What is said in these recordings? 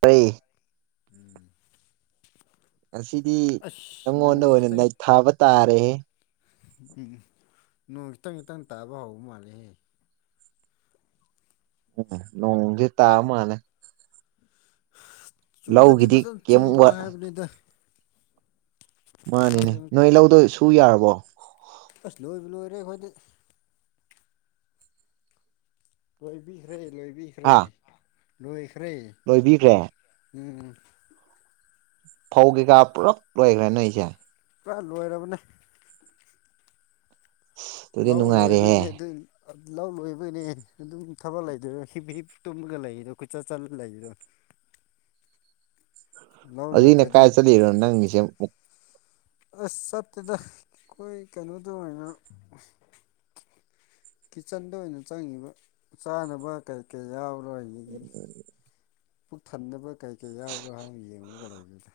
ꯄꯩ ꯎꯝ ꯉꯁꯤꯗꯤ ꯅꯪꯉꯣꯟꯗ ꯑꯣꯏꯅ ꯅꯥꯩ ꯊꯥꯕ ꯇꯥꯔꯦ ꯎꯝ ꯅꯣꯡ ꯈꯤꯇꯪ ꯈꯤꯇꯪ ꯇꯥꯕ ꯍꯧꯕ ꯃꯥꯜꯂꯦꯍꯦ ꯎꯝ ꯅꯣꯡꯗꯤ ꯇꯥ ꯃꯥꯂꯦ ꯆꯨꯔꯗꯤ ꯂꯧꯒꯤꯗꯤ ꯐꯖꯅ ꯀꯩꯝ ꯆꯨꯔꯣ ꯋꯥꯠ ꯍꯥꯏꯕꯅꯤꯗ ꯃꯥꯅꯦꯅꯦ ꯈꯪꯗꯦ ꯅꯣꯏ ꯂꯧꯗꯣ ꯁꯨ ꯌꯥꯔꯕꯣ ꯑꯁ ꯂꯣꯏꯕꯨ ꯂꯣꯏꯔꯦ ꯑꯩꯈꯣꯏꯗꯤ꯫ ꯂꯣꯏꯕꯤꯈ꯭ꯔꯦ ꯂꯣꯏꯕꯤꯈ꯭ꯔꯦ ꯍꯥ ꯂꯣꯏꯈ꯭ꯔꯦ꯫ ꯂꯣꯏꯕꯤꯈ꯭ꯔꯦ꯫ ꯎꯝ꯫ ꯐꯧ ꯀꯩꯀꯥ ꯄꯨꯜꯂꯞ ꯂꯣꯏꯈ꯭ꯔꯦ ꯅꯣꯏ ꯁꯦ ꯄꯨꯔꯥ ꯂꯣꯏꯔꯕꯅꯦ꯫ ꯑꯗꯨꯗꯤ ꯂꯧ ꯅꯨꯡꯉꯥꯏꯔꯦꯍꯦ ꯂꯣꯏꯕꯩꯅꯦ ꯑꯗꯨ ꯂꯧ ꯂꯣꯏꯕꯅꯦ ꯑꯗꯨꯝ ꯊꯕꯛ ꯂꯩꯗꯣꯏꯔ ꯍꯤꯞ ꯍꯤꯞ ꯇꯨꯝꯂꯒ ꯂꯩꯔꯤꯗꯣ ꯈꯨꯠꯆꯠ ꯆꯠꯂ ꯂꯩꯗꯣ꯫ ꯂꯧ ꯑꯗꯨꯅ ꯂꯣꯏꯗ꯭ꯔꯗꯤ ꯀꯥꯏ ꯆꯠꯂꯤꯅꯣ ꯅꯪꯒꯤꯁꯦ ꯑꯁ ꯆꯠꯇꯦꯗ ꯑꯩꯈꯣꯏ ꯀꯩꯅꯣꯗ ꯑꯣꯏꯅ꯫ ꯀꯤꯠꯆꯟꯗ ꯑꯣꯏꯅ ꯆꯪꯉꯤꯕ ꯆꯥꯅꯕ ꯀꯩ ꯀꯩ ꯌꯥꯎꯔꯔꯣꯏ꯫ ꯎꯝ ꯄꯨꯛ ꯊꯟꯅꯕ ꯀꯩꯀꯩ ꯌꯥꯎꯅꯕꯔ ꯍꯥꯏꯅ ꯌꯦꯡꯉꯒ ꯂꯩꯕꯅꯦ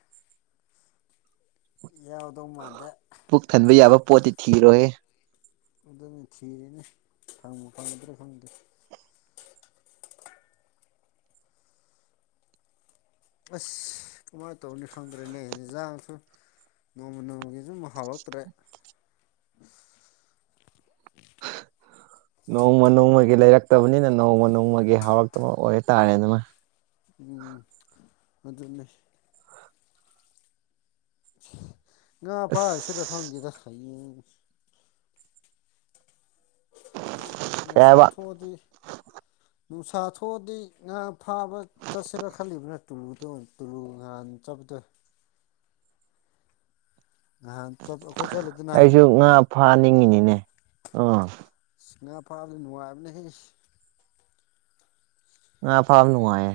ꯌꯥꯎꯗꯧ ꯃꯥꯟꯗ ꯄꯨꯛ ꯊꯟꯕ ꯌꯥꯕ ꯄꯣꯠꯇꯤ ꯊꯤꯔꯣꯏꯍꯦ ꯑꯗꯨꯅ ꯊꯤꯔꯦꯅꯦ ꯈꯪꯉꯨ ꯐꯪꯒꯗ꯭ꯔꯥ ꯈꯪꯗꯦ ꯑꯁ ꯀꯃꯥꯏꯅ ꯇꯧꯅꯤ ꯈꯪꯗ꯭ꯔꯦꯅꯦ ꯌꯦꯟꯖꯥꯡꯁꯨ ꯅꯣꯡꯃ ꯅꯣꯡꯃꯒꯤ ꯁꯨꯝ ꯍꯥꯥꯎꯂꯛꯇ꯭ꯔꯦ [inaudible] ꯅꯣꯡꯃ ꯅꯣꯡꯃꯒꯤ ꯂꯩꯔꯛꯇꯕꯅꯤꯅ ꯅꯣꯡꯃ ꯅꯣꯡꯃꯒꯤ ꯍꯧꯥꯎꯔꯛꯇꯕ ꯑꯣꯏꯇꯥꯔꯦ ꯑꯗꯨꯃꯥꯏ꯫ ꯎꯝ ꯑꯗꯨꯅꯦ꯫ ꯉꯥ ꯐꯁꯨ ꯔ ꯑꯁ ꯈꯪꯗꯦꯗ ꯍꯥꯌꯦꯡ ꯀꯩ ꯅꯨꯡꯁꯥ ꯍꯥꯏꯕ ꯊꯣꯛꯑꯗꯤ ꯅꯨꯡꯁꯥ ꯊꯣꯛꯑꯗꯤ ꯉꯥ ꯐꯥꯕ ꯆꯁꯦꯔ ꯈꯜꯂꯤꯂꯤ ꯄꯨꯅ ꯇꯨꯂꯨꯗ ꯇꯨꯂꯨ ꯉꯍꯥꯟ ꯆꯄꯗ ꯉꯍꯥꯟ ꯑꯩꯈꯣꯏ ꯆꯠꯂꯗꯅꯦ ꯑꯩꯁꯨ ꯉꯥ ꯐꯥꯅꯤꯡꯉꯤꯅꯤꯅꯦ ꯑꯥ ꯑꯁ ꯉꯥ ꯐꯥꯕꯗ ꯅꯨꯡꯉꯥꯏꯕꯅꯍꯦ꯫ ꯉꯥ ꯐꯥꯕ ꯅꯨꯡꯉꯥꯏꯌꯦ꯫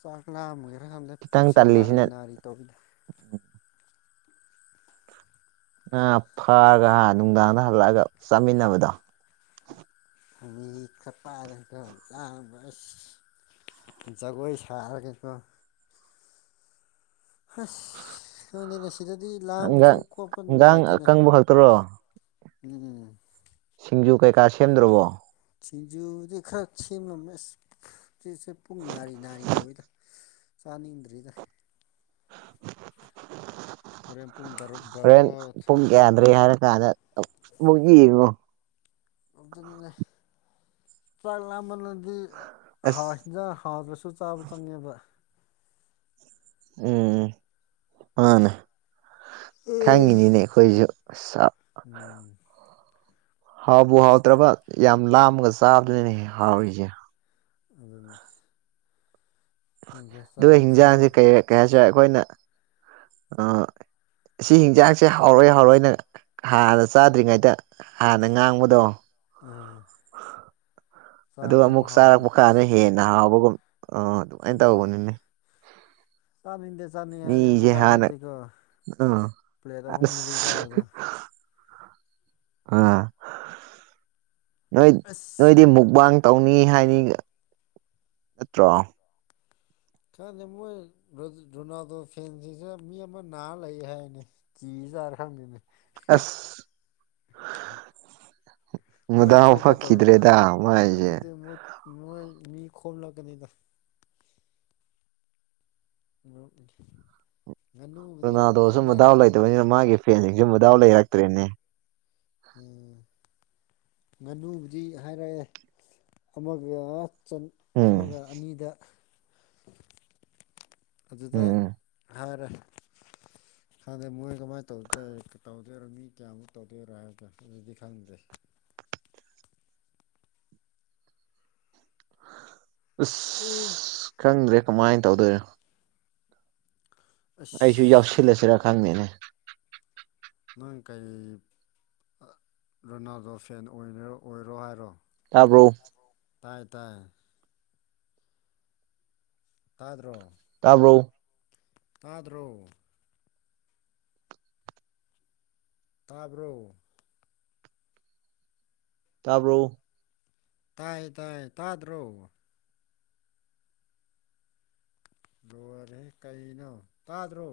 ꯆꯥꯛ ꯂꯥꯝ ꯑꯃꯒꯦꯔ ꯀꯥꯟꯗ ꯈꯤꯇꯪ ꯄꯨꯛꯁꯦ ꯅꯥꯔꯤ ꯇꯜꯂꯤꯁꯤꯅ ꯅꯥꯔꯤ ꯇꯧꯔꯤꯗ ꯉꯥ ꯐꯔꯒ ꯅꯨꯡꯗꯥꯡꯗ ꯍꯜꯂꯛꯑꯒ ꯆꯥꯃꯤꯟꯅꯕꯗꯣ꯫ ꯈꯨꯒꯤ ꯆꯞꯄꯔꯗꯜꯂ ꯑꯁ ꯖꯒꯣꯏ ꯁꯥ ꯑꯒꯤ ꯀꯣ꯫ ꯍꯁ ꯈꯪꯗꯦꯅꯦ ꯁꯤꯗꯗꯤ ꯂꯥꯡꯕꯁꯨ ꯍꯪꯒꯥꯡ ꯈꯣꯠꯄ ꯍꯪꯒꯥꯝ ꯅꯨꯡꯉꯥꯏꯇꯦꯅꯦ ꯑꯀꯪꯕ ꯈꯛꯇꯔꯣ ꯎꯝ꯫ ꯁꯤꯡꯖꯨ ꯀꯩꯀꯥ ꯁꯦꯝꯗ꯭ꯔꯕꯣ꯫ ꯁꯤꯡꯖꯨꯗꯤ ꯈꯔ ꯁꯦꯝꯂꯝꯃꯦ ꯑꯁ ꯆꯁꯦ ꯄꯨꯡ ꯅꯥꯔꯤ ꯅꯥꯔꯤ ꯇꯧꯋꯤꯗ꯫ ꯆꯥꯅꯤꯡꯗ꯭ꯔꯤꯗ꯫ ꯍꯣꯔꯦꯟ ꯄꯨꯡ ꯇꯔꯨꯛ ꯍꯣꯔꯦꯟ ꯕꯥꯔꯣ ꯄꯨꯡ ꯌꯥꯗ꯭ꯔꯔꯤ ꯍꯥꯏꯔ ꯀꯥꯟꯗ ꯃꯨꯒꯤꯉꯣ ꯑꯗꯨꯅꯦ ꯆꯥꯛ ꯂꯥꯃꯥꯜꯂꯗꯤ ꯑꯁ ꯍꯧꯏ ꯏꯟꯖ ꯍꯥꯎꯗꯁꯨ ꯆꯥꯕ ꯆꯪꯉꯦꯕ ꯎꯝ ꯃꯥꯅꯦ ꯈꯪꯉꯤꯅꯤꯅꯦ ꯑꯩꯈꯣꯏꯁꯨꯞ ꯎꯝ꯫ ꯍꯥꯎꯕ ꯍꯥꯎꯗ꯭ꯔꯕ ꯌꯥꯝ ꯂꯥꯝꯃꯒ ꯆꯥꯕꯅꯤꯅ ꯍꯥꯎꯔꯤꯁꯦ꯫ ꯑꯗꯨ ꯅꯦ ꯈꯪꯗꯔꯦ ꯑꯗꯨꯒ ꯍꯤꯟꯖꯥꯡꯁꯦ ꯆꯥꯛꯏꯟꯁꯥꯡ ꯀꯩ ꯀꯩ ꯍꯥꯏꯁꯔꯦ ꯑꯩꯈꯣꯏꯅ ꯑ ꯁꯤ ꯍꯤꯟꯖꯥꯛꯁꯦ ꯍꯥꯎꯔꯣꯏꯏ ꯍꯥꯎꯔꯏꯅ ꯍꯥꯟꯅ ꯆꯥꯗ꯭ꯔꯤꯉꯩꯗ ꯍꯥꯟꯅ ꯉꯥꯡꯕꯗꯣ ꯎꯝ꯫ ꯑꯗꯨꯒ ꯑꯃꯨꯛ ꯍꯥꯎꯕꯅꯦ ꯆꯥꯔꯛꯄꯥꯟꯅꯤ ꯍꯦꯟꯅ ꯍꯥꯎꯕꯒꯨꯝ ꯑ ꯑꯗꯨꯃꯥꯏꯅ ꯎꯝ ꯇꯧꯕꯅꯤꯅꯦ꯫ ꯆꯥꯅꯤꯡꯗꯦ ꯆꯥꯅꯤꯡ ꯍꯥꯏꯔꯒ ꯑꯃꯨꯛ ꯃꯤꯖ ꯍꯥꯟꯅ ꯆꯥꯔꯗꯤꯀꯣ ꯑꯝ꯫ ꯄ꯭ꯂꯦꯠ ꯑꯍꯨꯝ ꯃꯔꯤ ꯑꯁ ꯆꯥꯕꯗꯣ [unintelligible] ꯑ ꯅꯣꯏ ꯑꯁ ꯅꯣꯏꯗꯤ ꯃꯨꯛꯕꯥꯥꯡ ꯇꯧꯅꯤ ꯍꯥꯏꯅꯤ ꯅꯠꯇ꯭ꯔꯣ ꯈꯪꯗ‌ꯦ ꯃꯣꯏ ꯔꯣꯅꯥꯜꯗꯣ ꯐꯦꯟꯁꯤꯡꯁꯤ ꯃꯤ ꯑꯃ ꯅꯥꯔ ꯂꯩ ꯍꯥꯏꯅꯤ ꯀꯤꯖꯔ ꯈꯪꯗ‌ꯦꯅꯦ ꯑꯁ ꯃꯣꯏ ꯃꯗꯥꯎ ꯊꯣꯛꯄ ꯐꯠꯈꯤꯗ꯭ꯔꯦꯗ ꯃꯥꯏꯁꯦ ꯃ‌ꯣꯏ ꯃꯤ ꯈꯣꯝꯂꯛꯀꯅꯤꯗ ꯉꯥꯅꯨꯕꯨꯗꯤ ꯔꯣꯅꯥꯜꯗꯣꯁꯨ ꯃꯗꯥꯎ ꯍꯥꯏꯅꯔꯦ ꯂꯩꯇꯕꯅꯤꯅ ꯃꯥꯒꯤ ꯐꯦꯟꯁꯤꯡꯁꯨ ꯃꯗꯥꯎ ꯂꯩꯔꯛꯇ꯭ꯔꯦꯅꯦ ꯎꯝ ꯉꯥꯅꯨꯕꯨꯗꯤ ꯍꯥꯏꯔꯑꯦ ꯑꯃꯒ ꯆ ꯎꯝ ꯑꯃꯒ ꯑꯅꯤꯗ ꯑꯗꯨꯗ ꯎꯝ ꯍꯥꯏꯔꯦ ꯍꯥꯟꯅꯩ ꯃꯣꯏ ꯀꯃꯥꯏꯅ ꯇꯧꯗ ꯇꯧꯗꯣꯏꯔꯣ ꯃꯤ ꯀꯌꯥꯃꯨꯛ ꯇꯧꯗꯣꯏꯔꯥ ꯍꯥꯏꯕꯗꯣ ꯑꯗꯨꯗꯤ ꯈꯪꯗꯦ ꯑꯁ [unintelligible] ꯑꯁ ꯈꯪꯗ꯭ꯔꯦ ꯀꯃꯥꯏꯟ ꯇꯧꯗꯣꯏꯔ‌ꯣ [unintelligible] ꯑꯩꯁꯨ ꯌꯥꯎꯁꯤꯜꯂꯁꯤꯔꯥ ꯈꯪꯗꯦꯅꯦ ꯅꯪ ꯀꯩ ꯔꯣꯅꯥꯜꯗꯣ ꯐꯦꯟ ꯑꯣꯏꯒ‌ꯦꯔꯥ ꯑꯣꯏꯔ‌ꯣ ꯍꯥꯏꯔꯣ ꯇꯥꯕ꯭ꯔꯣ ꯇꯥꯏꯌꯦ ꯇꯥꯏꯌꯦ ꯇꯥꯗ꯭ꯔꯣ ꯇꯥꯕ꯭ꯔꯣ ꯇꯥꯗ꯭ꯔꯣ ꯇꯥꯕ꯭ꯔꯣ ꯇꯥꯕ꯭ꯔꯣ ꯇꯥꯏ ꯇꯥꯏ ꯇꯥꯗ꯭ꯔꯣ ꯂꯣꯏꯔꯦꯍ‌ꯦ ꯀꯩꯅꯣ ꯇꯥꯗ꯭ꯔꯣ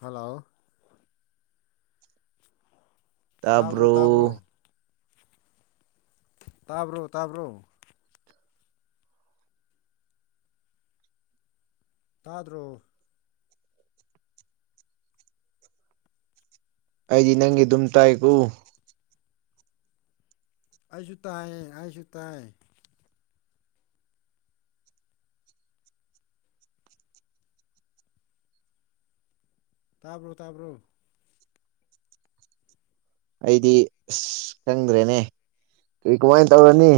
ꯍꯂꯣ ꯇꯥꯕ꯭ꯔꯣ ꯇꯥꯕ꯭ꯔꯣ ꯇꯥꯕ꯭ꯔꯣ ꯇꯥꯕ꯭ꯔꯣ ꯇꯥꯗ꯭ꯔꯣ ꯑꯩꯗꯤ ꯅꯪꯒꯤ ꯑꯗꯨꯝ ꯇꯥꯏꯀꯣ ꯑꯩꯁꯨ ꯇꯥꯏꯌꯦ ꯑꯩꯁꯨ ꯇꯥꯏ ꯇꯥꯕ꯭ꯔꯣ ꯇꯥꯕ꯭ꯔꯣ ꯑꯩꯗꯤ ꯑꯁ ꯈꯪꯗ꯭ꯔꯦꯅꯦ ꯀꯔꯤ ꯀꯃꯥꯏꯅ ꯇꯧꯔꯅꯤ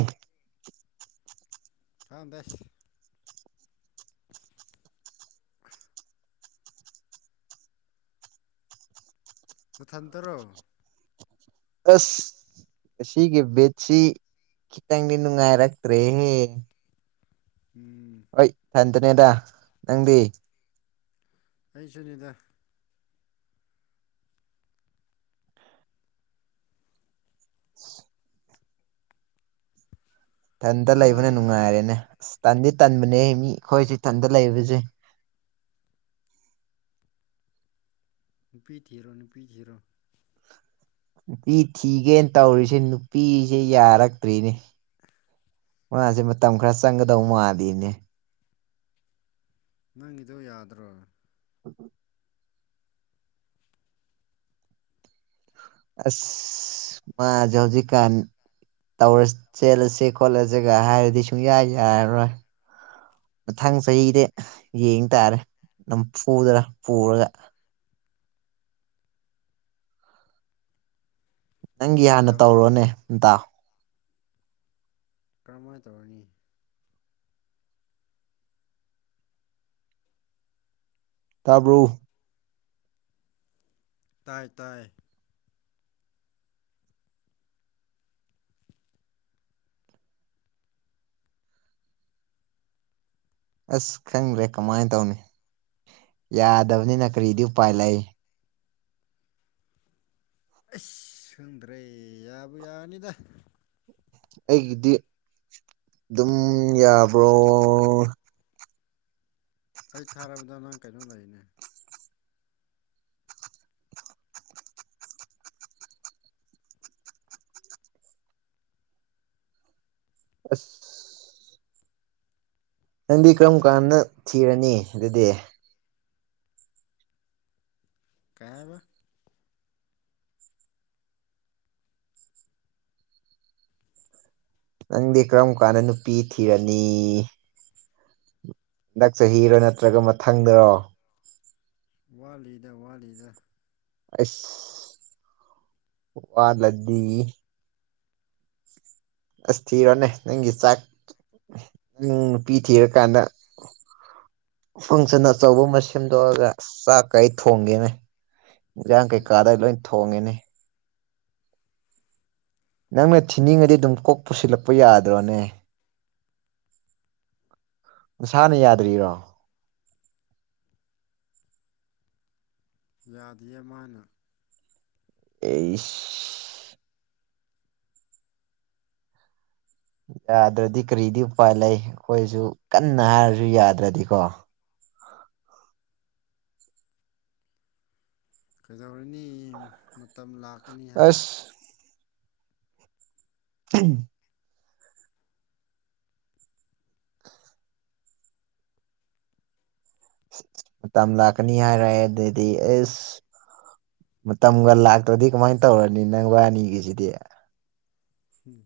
ꯈꯪꯗ‌ꯦꯁ [unintelligible] ꯅꯊꯟꯇꯔꯣ ꯑꯁ ꯑꯁꯤꯒꯤ ꯕꯦꯠꯁꯤ ꯈꯤꯇꯪꯗꯤ ꯅꯨꯡꯉꯥꯏꯔꯛꯇ꯭ꯔꯦꯍꯦ ꯎꯝ ꯍꯣꯏ ꯐꯟꯗꯅꯦꯗ ꯅꯪꯗꯤ ꯑꯩ ꯁꯨꯅꯤꯗ ꯊꯟꯇ ꯂꯩꯕꯅ ꯅꯨꯡꯉꯥꯏꯔꯦꯅꯦ ꯑꯁ ꯇꯟꯗꯤ ꯇꯟꯕꯅꯦ ꯃꯤ ꯑꯩꯈꯣꯏꯁꯤ ꯏꯊꯟꯗ ꯂꯩꯕꯁꯦ ꯅꯨꯄꯤ ꯊꯤꯔꯣ ꯅꯨꯄꯤ ꯊꯤꯔꯣ ꯅꯨꯄꯤ ꯊꯤꯒꯦꯅ ꯇꯧꯔꯤꯁꯦ ꯅꯨꯄꯤꯁꯦ ꯌꯥꯔꯛꯇ꯭ꯔꯤꯅꯦ [inaudible] ꯃꯥꯁꯦ ꯃꯇꯝ ꯈꯔ ꯆꯪꯒꯗꯧ ꯃꯥꯜꯂꯤꯅꯦ ꯅꯪꯒꯤꯗꯣ ꯌꯥꯗ꯭ꯔꯣ [unintelligible] ꯑꯁ ꯃꯥꯁꯨ ꯍꯧꯖꯤꯀꯥꯟ ꯇꯧ ꯆꯦꯜꯂꯁ ꯈꯣꯠꯂꯁꯤꯒ ꯍꯥꯏꯔꯗꯤ ꯁꯨꯡꯌꯥꯏ ꯌꯥꯔꯔꯣꯏ ꯃꯊꯪ ꯆꯍꯤꯗꯤ ꯌꯦꯡ ꯇꯥꯔꯦ ꯑꯗꯨꯝ ꯄꯨꯗꯔ ꯄꯨꯔꯒ ꯅꯪꯒꯤ ꯀꯃꯥꯏꯅ ꯍꯥꯟꯅ ꯇꯧꯅꯤ ꯇꯧꯔꯣꯅꯦ ꯑꯗꯨꯗꯤ ꯇꯥ ꯀꯔꯝꯍꯥꯏꯅ ꯇꯧꯔꯅꯤ ꯇꯥꯕ꯭ꯔꯣ ꯇꯥꯏ ꯇꯥꯏ ꯑꯁ ꯈꯪꯗ꯭ꯔꯦ ꯀꯃꯥꯏꯅ ꯇꯧꯅꯤ ꯌꯥꯗꯕꯅꯤꯅ ꯀꯔꯤꯗꯤ ꯎꯄꯥꯏ ꯂꯩ ꯑꯩꯁ ꯈꯪꯗ꯭ꯔꯦ ꯌꯥꯕꯨ ꯌꯥꯅꯤꯗ ꯑꯩꯒꯤꯗꯤ ꯑꯗꯨꯝ ꯌꯥꯕ꯭ꯔꯣ ꯑꯩ ꯊꯥꯔꯕꯗ ꯅꯪ ꯀꯩꯅꯣ ꯂꯩꯅꯦ ꯑꯁ ꯅꯪꯗꯤ ꯀꯔꯝ ꯀꯥꯟꯗ ꯊꯤꯔꯅꯤ ꯑꯗꯨꯗꯤ ꯀꯩ ꯍꯥꯏꯕ ꯅꯪꯗꯤ ꯀꯔꯝ ꯀꯥꯟꯗ ꯅꯨꯄꯤ ꯊꯤꯔꯅꯤ ꯍꯟꯗꯛ ꯆꯍꯤꯔꯣ ꯅꯠꯇ꯭ꯔꯒ ꯃꯊꯪꯗꯔꯣ ꯋꯥꯠꯂꯤꯗ ꯋꯥꯠꯂꯤꯗ ꯑꯁ ꯋꯥꯠꯂꯗꯤ ꯑꯁ ꯊꯤꯔꯣꯅꯦ ꯅꯪꯒꯤ ꯆꯥꯛ ꯅꯪ ꯅꯨꯄꯤ ꯊꯤꯔꯀꯥꯟꯗ ꯐꯪꯁꯟ ꯑꯆꯧꯕ ꯑꯃ ꯁꯦꯝꯗꯣꯛꯑꯒ ꯆꯥꯛ ꯀꯩ ꯊꯣꯡꯒꯦꯅꯦ ꯏꯟꯁꯥꯡ ꯀꯩꯀꯥꯗ ꯂꯣꯏ ꯊꯣꯡꯉꯤꯅꯦ ꯅꯪꯅ ꯊꯤꯅꯤꯡꯉꯗꯤ ꯑꯗꯨꯝ ꯀꯣꯛ ꯄꯨꯁꯤꯜꯂꯛꯄ ꯌꯥꯗ꯭ꯔꯣꯅꯦ ꯅꯁꯥꯅ ꯌꯥꯗ꯭ꯔꯤꯔꯣ ꯌꯥꯗꯦ ꯃꯥꯅ ꯑꯁ ꯌꯥꯗ꯭ꯔꯗꯤ ꯀꯔꯤꯗꯤ ꯎꯄꯥꯏ ꯂꯩ ꯑꯩꯈꯣꯏꯁꯨ ꯀꯟꯅ ꯍꯥꯏꯔꯁꯨ ꯌꯥꯗ꯭ꯔꯗꯤꯀꯣ ꯀꯩꯗꯧꯔꯅꯤ ꯃꯇꯝ ꯂꯥꯛꯀꯅꯤ ꯍꯥꯏ ꯑꯁ [unintelligible] ꯃꯇꯝ ꯂꯥꯛꯀꯅꯤ ꯍꯥꯏꯔꯦꯗꯤ ꯑꯦ ꯃꯇꯝꯒ ꯂꯥꯛꯇ꯭ꯔꯗꯤ ꯀꯃꯥꯏꯅ ꯇꯧꯔꯅꯤ ꯅꯪ ꯋꯥꯅꯤꯒꯤꯁꯤꯗꯤ ꯎꯝ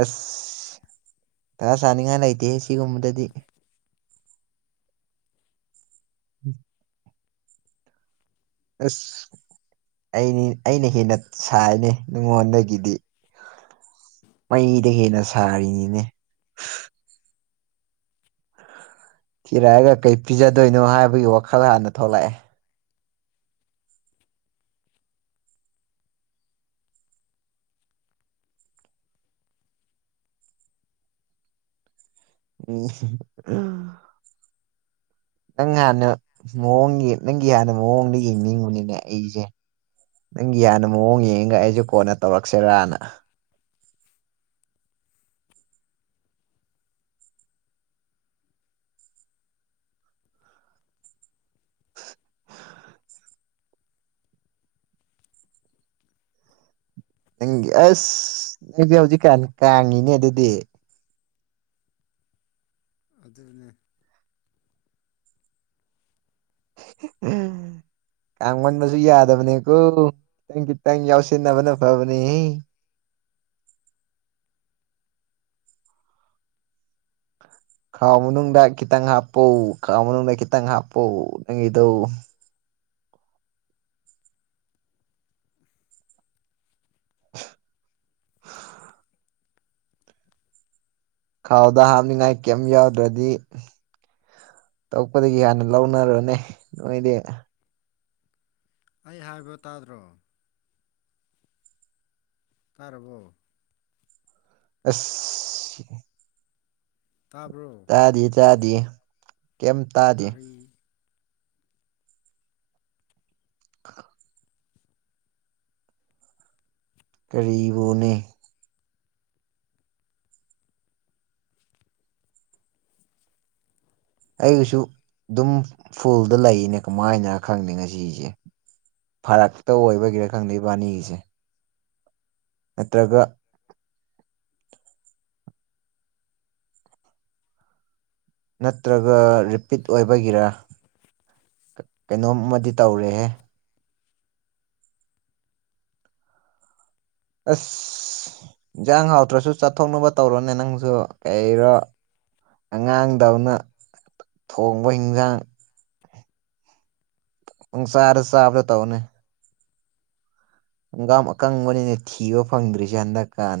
ꯑꯁ ꯇꯥꯁꯥꯅꯤꯉꯥꯏꯅ ꯂꯩꯇꯦꯍꯦꯁꯤ ꯁꯤꯒꯨꯝꯕꯗꯗꯤ ꯎꯝ ꯑꯁ ꯑꯩꯅꯤ ꯑꯩꯅ ꯍꯦꯟꯅ ꯁꯥꯏꯅꯦ ꯉꯣꯟꯗꯒꯤꯗꯤ ꯃꯩꯗꯩ ꯍꯦꯟꯅ ꯁꯥꯔꯤꯅꯤꯅꯦ ꯊꯤꯔꯛꯑꯒ ꯀꯩ ꯄꯤꯖꯗꯣꯏꯅꯣ ꯍꯥꯏꯕꯒꯤ ꯋꯥꯈꯜ ꯍꯥꯟꯅ ꯊꯣꯛꯂꯛꯑꯦ ꯎꯝ ꯅꯪ ꯍꯥꯟꯅ ꯃꯑꯣꯡꯒꯤ ꯅꯪꯒꯤ ꯍꯥꯟꯅ ꯃꯑꯣꯡꯗ ꯌꯦꯡꯅꯤꯡꯉꯨꯅꯤꯅꯦ ꯑꯩꯁꯦ ꯅꯪꯒꯤ ꯍꯅ ꯃꯑꯣꯡ ꯌꯦꯡꯉꯒ ꯑꯩꯁꯦ ꯀꯣꯟꯅ ꯇꯧꯔꯛꯁꯤꯔꯅ [unintelligible] ꯅꯪꯒꯤ ꯑꯁ ꯅꯁ ꯍꯧꯖꯤꯛꯀꯥꯟ ꯀꯥꯡꯉꯤꯅꯦ ꯑꯗꯨꯗꯤ ꯑꯗꯨꯅꯦ [unintelligible] ꯀꯥꯡꯒꯟꯕꯁꯨ ꯌꯥꯗꯕꯅꯦꯀꯣ ꯈꯤꯇꯪ ꯈꯤꯇꯪ ꯌꯥꯎꯁꯟꯅꯕꯅ ꯐꯕꯅꯦꯍꯦ ꯈꯥꯎ ꯃꯅꯨꯡꯗ ꯈꯤꯇꯪ ꯍꯥꯞꯄꯧ ꯈꯥꯥꯎ ꯃꯅꯨꯡꯗ ꯈꯤꯇꯪ ꯍꯥꯞꯄꯧ ꯅꯪꯒꯤꯙꯧ [inaudible] [unintelligible] [unintelligible] ꯈꯥꯎꯗ ꯍꯥꯞꯅꯤꯉꯥꯏ ꯀꯩꯝ ꯌꯥꯎꯗ꯭ꯔꯗꯤ ꯇꯛꯄꯗꯒꯤ ꯍꯥꯟꯅ ꯂꯧꯅꯔꯨꯔꯅꯦ ꯅꯣꯏꯗꯤ ꯑꯩ ꯍꯥꯏꯕ ꯇꯥꯗ꯭ꯔꯣ ꯇꯥꯔꯕꯣ ꯑꯁ ꯇꯥꯕ꯭ꯔꯣ ꯆꯥꯗ ꯆꯥꯗ ꯀ ꯀꯔꯤ ꯑ ꯀꯔꯤꯕꯨꯅꯤ ꯑꯩꯁꯨ ꯑꯗꯨꯝ ꯐꯨꯜꯗ ꯂꯩꯅꯦ ꯀꯃꯥꯏꯅ ꯈꯪꯗꯦ ꯉꯁꯤꯁꯦ ꯐꯔꯛꯇ ꯑꯣꯏꯕꯒꯤꯔꯥ ꯈꯪꯗ ꯏꯕꯥꯅꯤꯒꯤꯁꯦ ꯅꯠꯇ꯭ꯔꯒ ꯅꯠꯇ꯭ꯔꯒ ꯔꯤꯄꯤꯠ ꯑꯣꯏꯕꯒꯤꯔ ꯀꯩꯅꯣꯝꯃ ꯇꯧꯔꯦꯍꯦ ꯑꯁ ꯏꯟꯖꯥꯡ ꯍꯥꯎꯇ꯭ꯔꯁꯨ ꯆꯠꯊꯣꯛꯅꯕ ꯇꯧꯔꯣꯅꯦ ꯅꯪꯁꯨ ꯀꯩꯔꯣ ꯑꯉꯥꯡꯗꯧꯅ ꯊꯣꯡꯕ ꯍꯟꯁꯥꯡ ꯅꯨꯡꯁꯥꯔꯦ ꯆꯥꯕꯗ ꯇꯧꯅꯦ ꯍꯪꯒꯥꯝ ꯑꯀꯪꯕꯅꯤꯅ ꯊꯤꯕ ꯐꯪꯗ꯭ꯔꯤꯁꯦ ꯍꯟꯗꯛꯀꯥꯟ